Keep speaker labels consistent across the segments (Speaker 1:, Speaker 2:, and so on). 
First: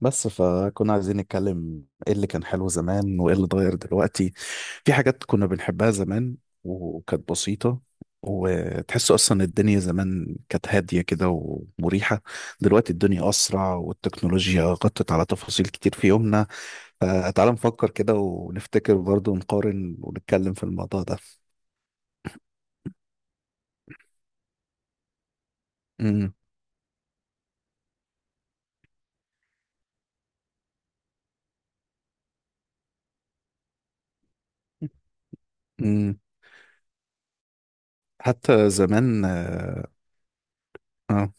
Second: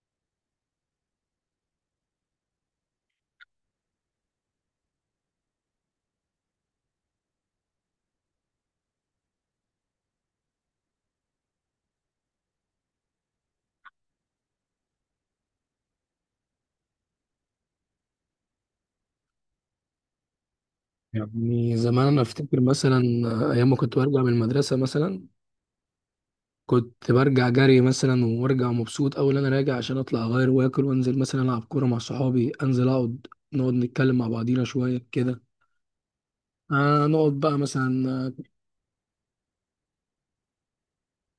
Speaker 1: بس فكنا عايزين نتكلم ايه اللي كان حلو زمان وايه اللي اتغير دلوقتي. في حاجات كنا بنحبها زمان وكانت بسيطة، وتحس اصلا الدنيا زمان كانت هادية كده ومريحة. دلوقتي الدنيا اسرع والتكنولوجيا غطت على تفاصيل كتير في يومنا، فتعال نفكر كده ونفتكر برضه ونقارن ونتكلم في الموضوع ده.
Speaker 2: يعني زمان انا افتكر مثلا ايام ما كنت برجع من المدرسه مثلا.
Speaker 1: امم.
Speaker 2: كنت برجع جري مثلا وارجع مبسوط اول انا راجع عشان اطلع اغير واكل وانزل مثلا العب كوره مع صحابي، انزل اقعد نقعد نتكلم مع بعضينا شويه كده.
Speaker 1: امم.
Speaker 2: آه نقعد بقى مثلا
Speaker 1: حتى زمان اه. آه.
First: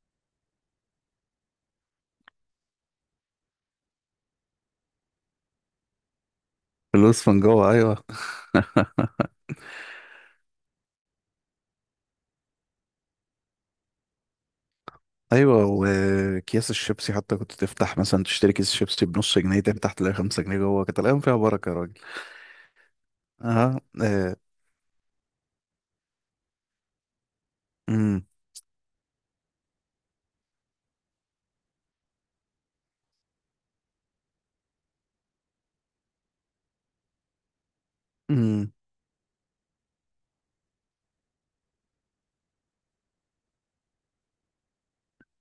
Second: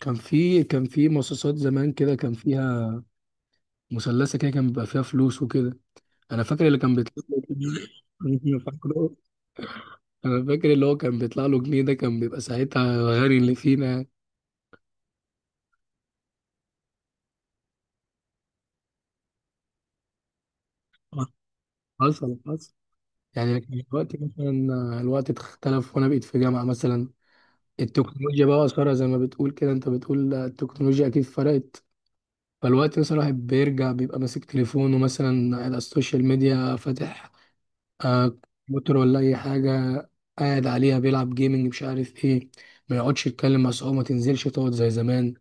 Speaker 2: كان في كان في مصاصات زمان كده، كان فيها مثلثه كده، كان بيبقى فيها فلوس وكده. انا فاكر اللي كان بيطلع
Speaker 1: فلوس من جوه،
Speaker 2: له
Speaker 1: ايوه.
Speaker 2: انا فاكره. انا فاكر اللي هو كان بيطلع له جنيه، ده كان بيبقى ساعتها الغني اللي فينا يعني.
Speaker 1: ايوه، وكياس الشيبسي حتى كنت تفتح مثلا تشتري كيس شيبسي بنص جنيه، تفتح تلاقي 5 جنيه جوه. كانت الايام فيها بركه يا راجل.
Speaker 2: حصل حصل يعني.
Speaker 1: اه.
Speaker 2: لكن دلوقتي
Speaker 1: آه.
Speaker 2: مثلا الوقت اختلف وانا بقيت في جامعة مثلا،
Speaker 1: امم.
Speaker 2: التكنولوجيا بقى أثرها زي ما بتقول كده، انت بتقول التكنولوجيا اكيد فرقت. فالوقت مثلا الواحد بيرجع بيبقى ماسك تليفونه مثلا على السوشيال ميديا فاتح، آه،
Speaker 1: امم.
Speaker 2: كمبيوتر ولا اي حاجة، قاعد عليها بيلعب جيمنج مش عارف ايه، ما يقعدش يتكلم مع صحابه، ما تنزلش تقعد زي زمان.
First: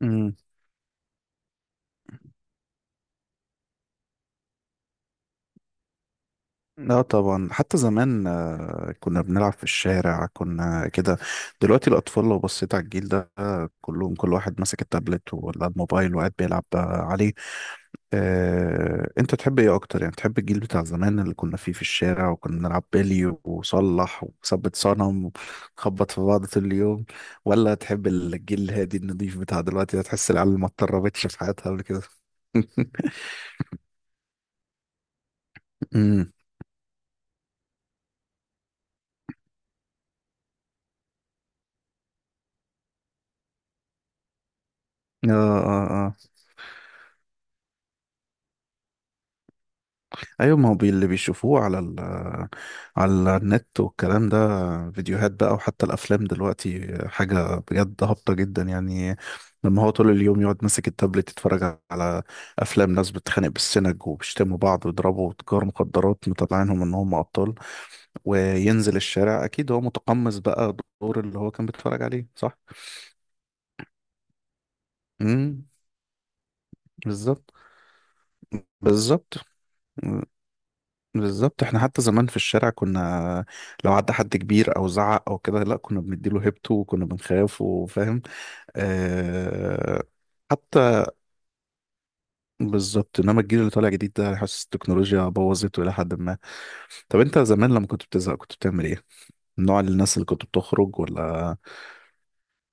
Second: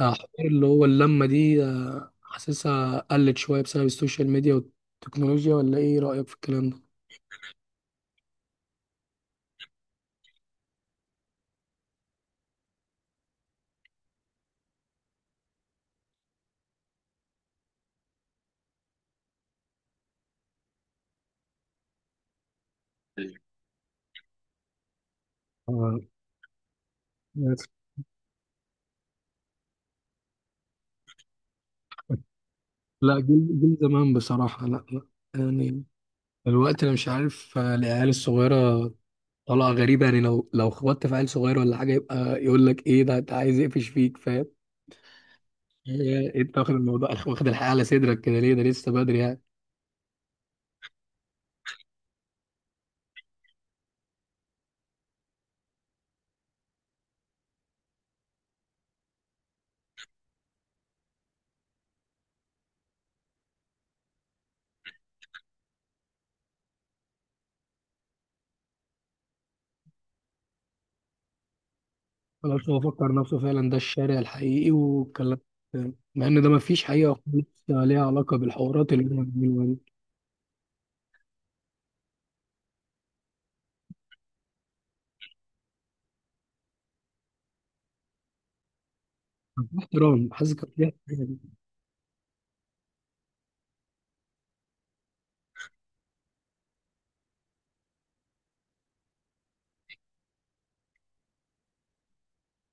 Speaker 2: حوار
Speaker 1: امم.
Speaker 2: اللي هو اللمة دي حاسسها قلت شوية بسبب السوشيال ميديا والتكنولوجيا. ولا ايه رأيك في الكلام ده؟
Speaker 1: لا طبعا، حتى زمان كنا بنلعب في الشارع، كنا كده. دلوقتي الاطفال لو بصيت على الجيل ده كلهم، كل واحد ماسك التابلت ولا الموبايل وقاعد بيلعب عليه. انت تحب ايه اكتر؟ يعني تحب الجيل بتاع زمان اللي كنا فيه في الشارع وكنا نلعب بلي
Speaker 2: ال-
Speaker 1: وصلح وثبت صنم
Speaker 2: آه،
Speaker 1: ونخبط في بعض طول اليوم، ولا تحب الجيل الهادي النضيف بتاع دلوقتي ده؟ تحس العيال ما اتطربتش في حياتها قبل كده.
Speaker 2: لا جيل جيل زمان بصراحة، لا لا يعني.
Speaker 1: امم.
Speaker 2: الوقت أنا مش عارف، العيال الصغيرة طالعة غريبة يعني. لو لو خبطت في عيل صغير ولا حاجة، يبقى يقول لك إيه ده، أنت عايز يقفش فيك فاهم.
Speaker 1: اه. اه.
Speaker 2: هي أنت واخد الموضوع واخد الحياة على صدرك كده ليه؟ ده لسه بدري يعني.
Speaker 1: ايوه، ما هو اللي بيشوفوه على على النت والكلام ده، فيديوهات بقى وحتى الافلام دلوقتي، حاجه بجد هابطه جدا يعني. لما هو طول اليوم يقعد ماسك التابلت يتفرج على افلام ناس بتتخانق بالسنج وبيشتموا بعض ويضربوا تجار مخدرات، مطلعينهم ان هم ابطال، وينزل الشارع اكيد هو متقمص بقى دور اللي هو كان بيتفرج عليه، صح.
Speaker 2: خلاص هو فكر نفسه فعلا ده الشارع الحقيقي والكلام
Speaker 1: امم.
Speaker 2: ده. مع إن ده مفيش حقيقة خالص
Speaker 1: بالظبط.
Speaker 2: ليها علاقة بالحوارات اللي إحنا
Speaker 1: بالظبط.
Speaker 2: بنعملها دي.
Speaker 1: بالظبط، احنا حتى زمان في الشارع كنا لو عدى حد كبير او زعق او كده، لا كنا بنديله هيبته وكنا بنخاف، وفاهم.
Speaker 2: مفيش
Speaker 1: اه.
Speaker 2: احترام، حاسس كده.
Speaker 1: حتى بالظبط، انما الجيل اللي طالع جديد ده حاسس التكنولوجيا بوظته الى حد ما. طب انت زمان لما كنت بتزهق كنت بتعمل ايه؟ من نوع الناس اللي كنت بتخرج ولا؟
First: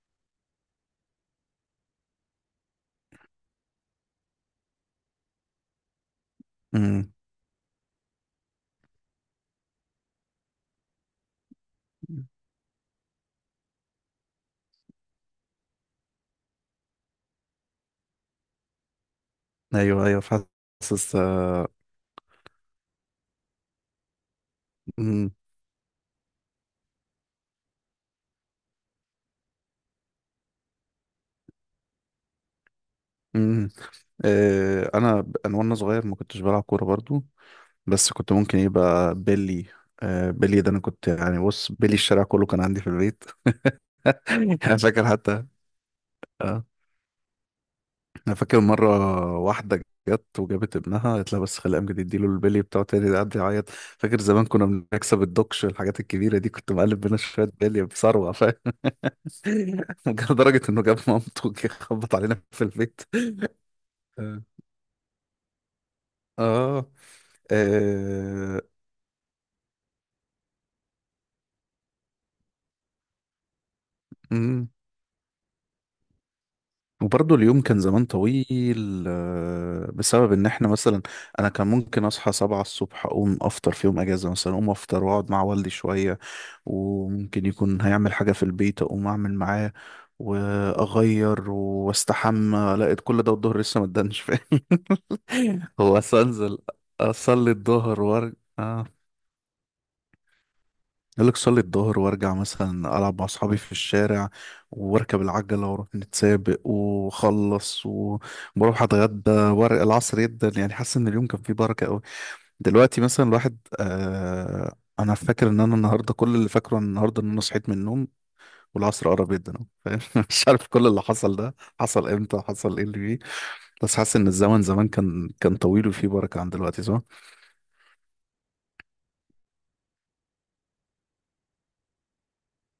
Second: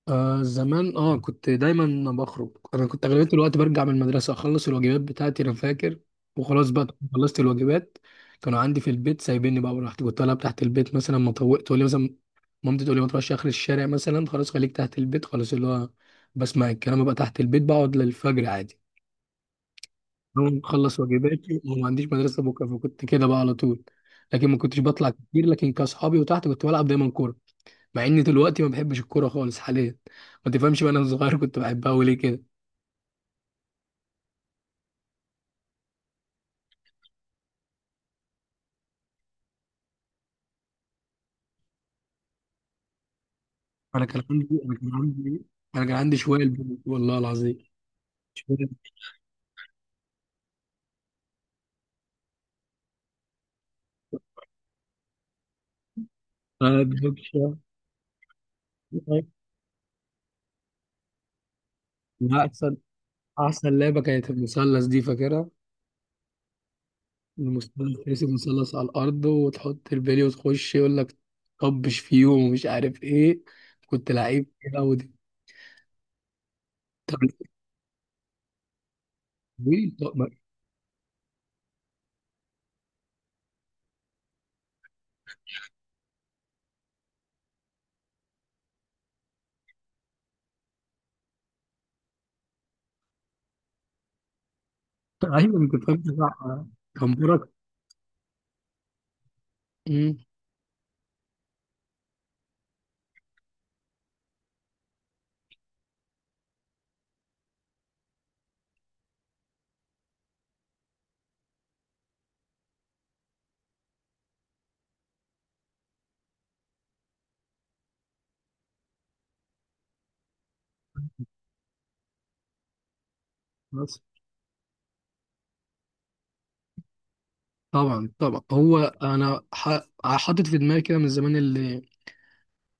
Speaker 2: آه زمان اه كنت دايما بخرج. انا كنت اغلبيه الوقت برجع من المدرسه اخلص الواجبات بتاعتي، انا فاكر، وخلاص بقى
Speaker 1: امم.
Speaker 2: خلصت الواجبات، كانوا عندي في البيت سايبيني بقى، ورحت كنت العب تحت البيت مثلا. ما طوقت تقول لي مثلا مامتي تقول لي ما تروحش اخر الشارع مثلا، خلاص خليك تحت البيت، خلاص اللي هو بسمع الكلام بقى، تحت البيت بقعد للفجر عادي.
Speaker 1: ايوه ايوه،
Speaker 2: أقوم اخلص
Speaker 1: حاسس.
Speaker 2: واجباتي وما عنديش مدرسه بكره، فكنت كده بقى على طول. لكن ما كنتش بطلع
Speaker 1: امم.
Speaker 2: كتير، لكن كاصحابي وتحت كنت بلعب دايما كوره. مع اني دلوقتي ما بحبش الكوره خالص حاليا، ما تفهمش بقى انا صغير كنت بحبها وليه كده.
Speaker 1: امم. اه، انا انا وانا صغير ما كنتش بلعب كوره برضو، بس كنت ممكن يبقى بيلي. بيلي ده، انا كنت يعني بص، بيلي الشارع كله كان عندي في البيت.
Speaker 2: انا كان عندي انا
Speaker 1: انا
Speaker 2: كان
Speaker 1: فاكر
Speaker 2: عندي
Speaker 1: حتى.
Speaker 2: انا كان عندي شويه
Speaker 1: اه،
Speaker 2: البنج والله العظيم.
Speaker 1: انا
Speaker 2: شوية
Speaker 1: فاكر مره واحده جت وجابت ابنها قالت لها، بس خلي امجد يديله البيلي بتاعه تاني، ده قعد يعيط. فاكر زمان كنا بنكسب الدوكش، الحاجات الكبيره دي، كنت
Speaker 2: آه،
Speaker 1: مقلب بينا شويه
Speaker 2: دوكشة.
Speaker 1: بيلي بثروه، فاهم. لدرجه انه جاب مامته وجه خبط علينا
Speaker 2: لا،
Speaker 1: في
Speaker 2: احسن
Speaker 1: البيت.
Speaker 2: احسن لعبه كانت
Speaker 1: اه.
Speaker 2: المثلث دي، فاكرها؟
Speaker 1: اه.
Speaker 2: المثلث ترسم
Speaker 1: آه.
Speaker 2: مثلث على الارض وتحط البلي وتخش يقول لك طبش فيهم ومش عارف ايه. كنت لعيب كده ودي. طب
Speaker 1: وبرضه اليوم كان زمان طويل،
Speaker 2: ليه؟ طب ما-
Speaker 1: بسبب ان احنا مثلا انا كان ممكن اصحى 7 الصبح، اقوم افطر في يوم اجازة مثلا، اقوم افطر واقعد مع والدي شوية، وممكن يكون هيعمل حاجة في البيت اقوم اعمل معاه، واغير واستحمى، لقيت كل ده والظهر لسه ما ادانش، فاهم.
Speaker 2: ايوه أنا كنت
Speaker 1: هو
Speaker 2: فاهم
Speaker 1: أصل
Speaker 2: صح.
Speaker 1: انزل
Speaker 2: كان بركه.
Speaker 1: اصلي الظهر وارجع.
Speaker 2: أمم.
Speaker 1: يقول لك صلي الظهر وارجع، مثلا العب مع اصحابي في الشارع، واركب العجله واروح نتسابق واخلص وبروح اتغدى وارق العصر جدا، يعني حاسس ان اليوم كان فيه بركه قوي. دلوقتي مثلا الواحد انا فاكر ان انا النهارده، كل اللي فاكره عن النهارده ان انا صحيت من النوم والعصر قرب جدا أهو، فاهم. مش عارف كل اللي حصل ده حصل امتى، حصل ايه اللي فيه. بس
Speaker 2: بس
Speaker 1: حاسس ان الزمن زمان كان طويل وفيه بركه عن دلوقتي، صح؟
Speaker 2: طبعا طبعا. هو انا حاطط في دماغي كده من زمان، اللي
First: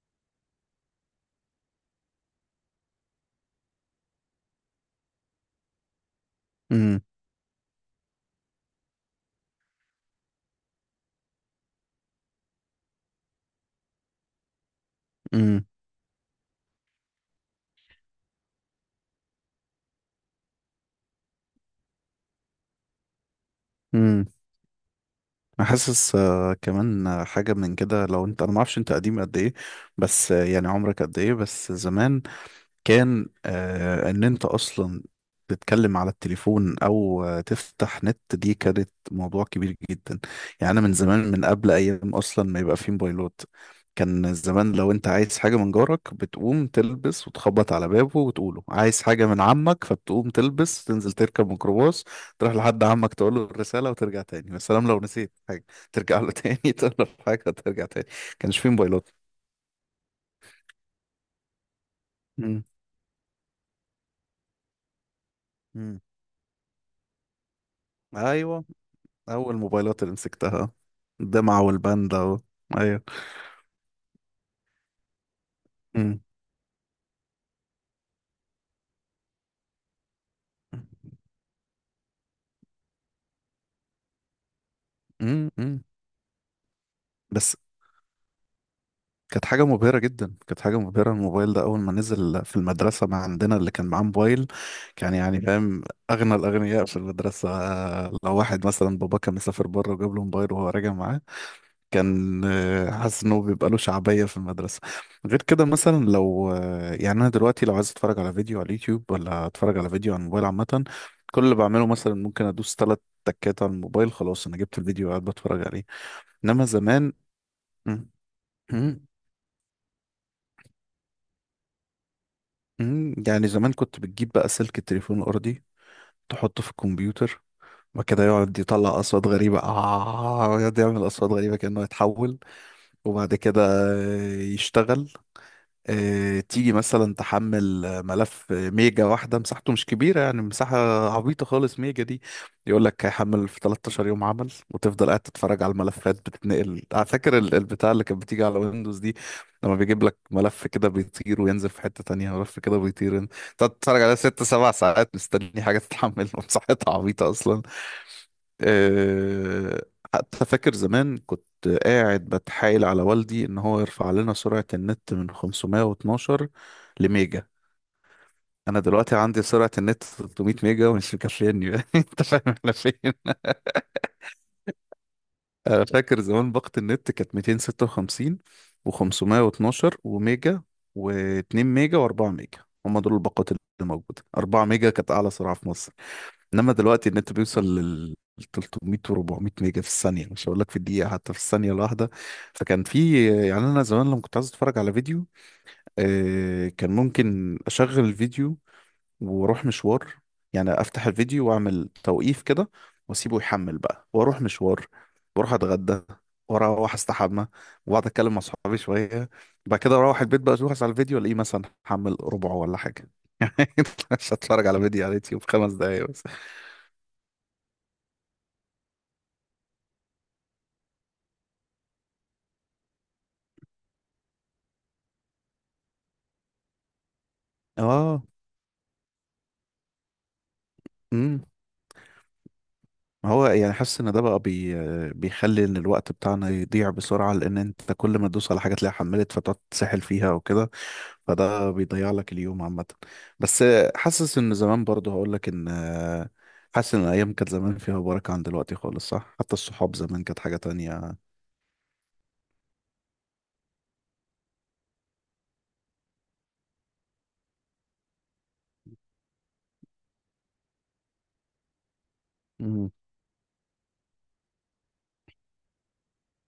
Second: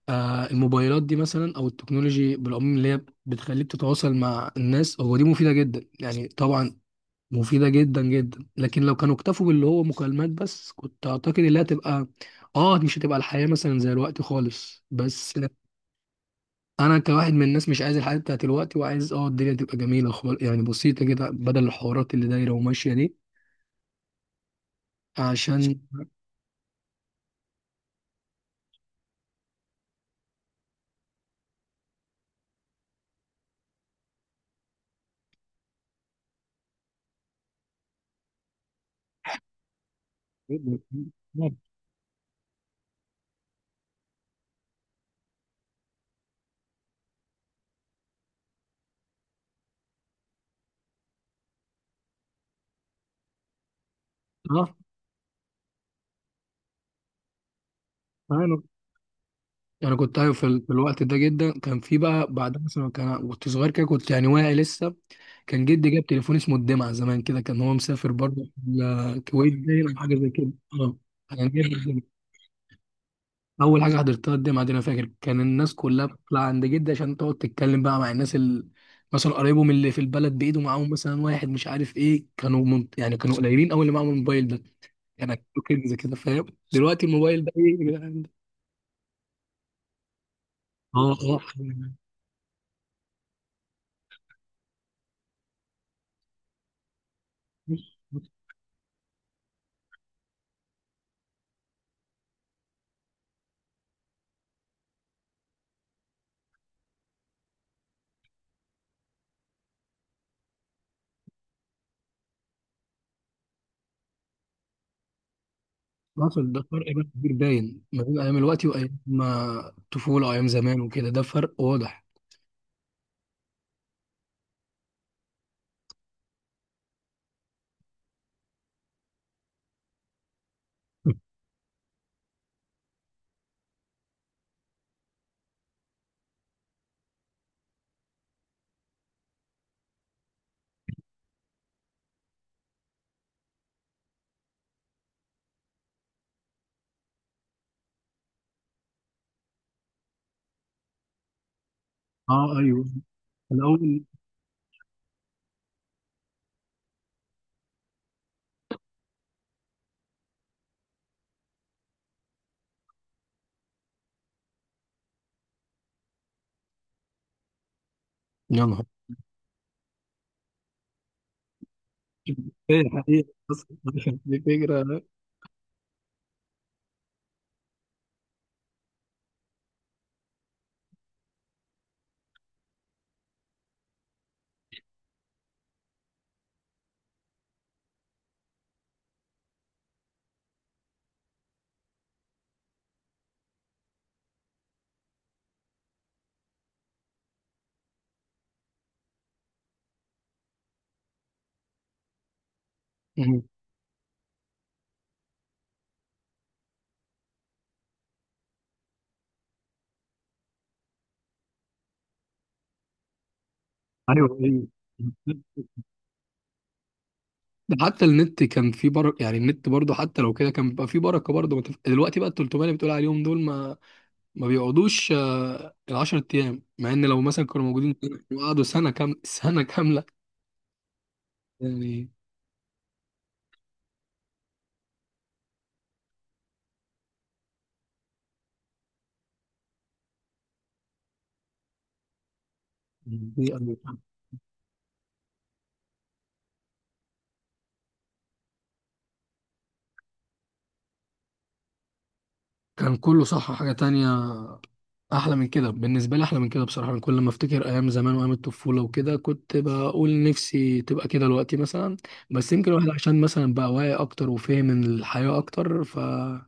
Speaker 2: آه الموبايلات دي مثلا او التكنولوجي بالعموم اللي هي بتخليك تتواصل مع الناس، هو دي مفيده جدا يعني طبعا،
Speaker 1: امم.
Speaker 2: مفيده جدا جدا. لكن لو كانوا اكتفوا باللي هو مكالمات بس، كنت اعتقد انها تبقى، اه مش هتبقى الحياه مثلا زي الوقت خالص. بس انا كواحد من الناس مش عايز الحياه بتاعت الوقت، وعايز اه الدنيا تبقى جميله خالص يعني، بسيطه كده، بدل الحوارات اللي دايره وماشيه دي.
Speaker 1: امم. انا
Speaker 2: عشان
Speaker 1: حاسس كمان حاجه من كده. لو انت، انا ما اعرفش انت قديم قد ايه، بس يعني عمرك قد ايه؟ بس زمان كان آه ان انت اصلا تتكلم على التليفون او تفتح نت، دي كانت موضوع كبير جدا. يعني انا من زمان، من قبل ايام اصلا ما يبقى فيه موبايلات. كان زمان لو انت عايز حاجة من جارك بتقوم تلبس وتخبط على بابه وتقوله عايز حاجة من عمك، فبتقوم تلبس تنزل تركب ميكروباص، تروح لحد عمك تقول له الرسالة وترجع تاني. يا سلام لو نسيت حاجة، ترجع له تاني تقول له حاجة، ترجع تاني. كانش
Speaker 2: اه
Speaker 1: فيه موبايلات.
Speaker 2: يعني كنت ايوه في, في الوقت ده جدا كان في بقى. بعد
Speaker 1: مم.
Speaker 2: مثلا كان كنت صغير كده كنت يعني واعي لسه، كان جدي
Speaker 1: مم.
Speaker 2: جاب تليفون اسمه الدمعه زمان كده، كان هو مسافر برضه
Speaker 1: ايوه.
Speaker 2: الكويت
Speaker 1: اول
Speaker 2: باين او
Speaker 1: موبايلات اللي
Speaker 2: حاجه زي كده.
Speaker 1: مسكتها
Speaker 2: اه كان
Speaker 1: الدمعة
Speaker 2: جايب الدمعه.
Speaker 1: والباندا و... ايوه.
Speaker 2: اول حاجه حضرتها الدمعه دي، انا فاكر كان الناس كلها
Speaker 1: امم.
Speaker 2: بتطلع عند جدي عشان تقعد تتكلم بقى مع الناس اللي مثلا قرايبهم اللي في البلد، بايده معاهم مثلا واحد مش عارف ايه. كانوا من... يعني كانوا قليلين قوي اللي معاهم الموبايل ده، يعني
Speaker 1: امم. أمم.
Speaker 2: كنز كده فاهم. دلوقتي الموبايل ده
Speaker 1: بس
Speaker 2: ايه يا جدعان ده؟
Speaker 1: كانت حاجة مبهرة جدا، كانت حاجة
Speaker 2: اه
Speaker 1: مبهرة.
Speaker 2: اه.
Speaker 1: الموبايل ده أول ما نزل في المدرسة، ما عندنا اللي كان معاه موبايل كان يعني فاهم أغنى الأغنياء في المدرسة. لو واحد مثلا بابا كان مسافر بره وجاب له موبايل وهو راجع معاه، كان حاسس انه بيبقى له شعبية في المدرسة. غير كده مثلا، لو يعني انا دلوقتي لو عايز اتفرج على فيديو على اليوتيوب، ولا اتفرج على فيديو على الموبايل عامة، كل اللي بعمله مثلا ممكن ادوس 3 تكات على الموبايل، خلاص انا جبت الفيديو وقاعد بتفرج عليه.
Speaker 2: حصل ده
Speaker 1: انما
Speaker 2: فرق بقى
Speaker 1: زمان،
Speaker 2: كبير باين ما
Speaker 1: مم،
Speaker 2: بين ايام الوقت وايام
Speaker 1: مم،
Speaker 2: ما الطفوله وايام زمان وكده، ده فرق واضح.
Speaker 1: يعني زمان كنت بتجيب بقى سلك التليفون الارضي، تحطه في الكمبيوتر وكده، يقعد يطلع اصوات غريبه، اه يقعد يعمل اصوات غريبه كانه يتحول، وبعد كده يشتغل. تيجي مثلا تحمل ملف ميجا واحدة مساحته مش كبيرة، يعني مساحة عبيطة خالص ميجا دي. يقول لك هيحمل في 13 يوم عمل، وتفضل قاعد تتفرج على الملفات بتتنقل، على فاكر البتاع اللي كانت بتيجي على ويندوز دي، لما بيجيب لك ملف كده بيطير وينزل في حتة تانية،
Speaker 2: اه
Speaker 1: ملف كده
Speaker 2: ايوه.
Speaker 1: بيطير. تقعد تتفرج
Speaker 2: الاول.
Speaker 1: عليها ست سبع ساعات مستني حاجة تتحمل. مساحتها عبيطة أصلا. آه، حتى فاكر زمان كنت قاعد بتحايل على والدي ان هو يرفع لنا سرعة النت من 512 لميجا.
Speaker 2: يا
Speaker 1: انا
Speaker 2: نهار!
Speaker 1: دلوقتي عندي سرعة النت 300 ميجا ومش مكفياني بقى. انت فاهم احنا
Speaker 2: ايه
Speaker 1: فين.
Speaker 2: حقيقة. بس دي فكره.
Speaker 1: انا فاكر زمان باقة النت كانت 256 و512 وميجا و2 ميجا و4 ميجا، هما دول الباقات اللي موجودة. 4 ميجا كانت اعلى سرعة في مصر. انما دلوقتي النت بيوصل لل 300 و400 ميجا في الثانيه، مش هقول لك في الدقيقه، حتى في الثانيه الواحده. فكان في يعني، انا زمان لما كنت عايز اتفرج على فيديو، كان ممكن اشغل الفيديو واروح مشوار. يعني افتح الفيديو واعمل توقيف كده، واسيبه
Speaker 2: مم.
Speaker 1: يحمل بقى واروح مشوار، واروح اتغدى واروح استحمى واقعد اتكلم مع صحابي شويه، بعد كده اروح البيت بقى اشوف على الفيديو الاقيه مثلا حمل ربعه ولا حاجه.
Speaker 2: ايوه
Speaker 1: مش
Speaker 2: ايوه.
Speaker 1: هتفرج على فيديو على اليوتيوب 5 دقايق بس.
Speaker 2: ده حتى النت كان فيه بركه يعني، النت برضه حتى لو كده كان بيبقى فيه بركه برضه. ما تف- دلوقتي بقى ال 300 اللي بتقول عليهم دول، ما بيقعدوش آه، ال 10 ايام، مع ان لو مثلا كانوا موجودين سنة،
Speaker 1: اه.
Speaker 2: وقعدوا سنه كام سنه كامله
Speaker 1: امم.
Speaker 2: يعني.
Speaker 1: ما هو يعني حاسس ان ده بقى بيخلي ان الوقت بتاعنا يضيع بسرعه، لان انت كل ما تدوس على حاجه تلاقيها حملت، فتقعد تسحل فيها وكده، فده بيضيع لك اليوم عامه.
Speaker 2: دي-
Speaker 1: بس حاسس ان زمان برضه، هقول لك ان حاسس ان الايام كانت زمان فيها بركه عن دلوقتي خالص، صح. حتى الصحاب زمان كانت حاجه تانية.
Speaker 2: كان كله صح حاجه تانية، احلى من كده بالنسبه لي، احلى من كده بصراحه. أنا كل ما افتكر ايام زمان وايام الطفوله وكده، كنت بقول نفسي تبقى كده دلوقتي مثلا. بس يمكن الواحد
Speaker 1: امم.
Speaker 2: عشان مثلا بقى واعي اكتر وفاهم الحياه اكتر، فهو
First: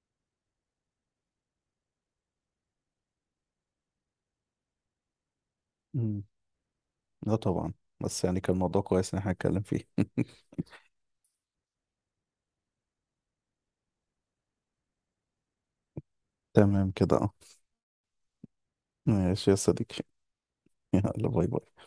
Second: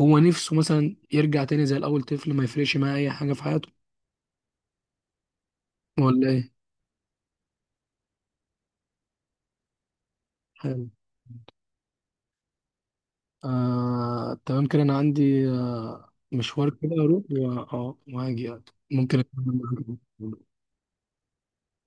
Speaker 2: نفسه مثلا يرجع تاني زي الاول طفل ما يفرقش معاه اي حاجه في حياته،
Speaker 1: امم.
Speaker 2: ولا ايه.
Speaker 1: لا طبعا. بس يعني كان الموضوع كويس ان احنا نتكلم فيه.
Speaker 2: حلو. آه، تمام كده. انا عندي آه، مشوار كده
Speaker 1: تمام كده
Speaker 2: اروح
Speaker 1: اه.
Speaker 2: اه وهاجي يعني. ممكن
Speaker 1: ماشي يا
Speaker 2: أكمل
Speaker 1: صديقي.
Speaker 2: معاك.
Speaker 1: يلا باي باي.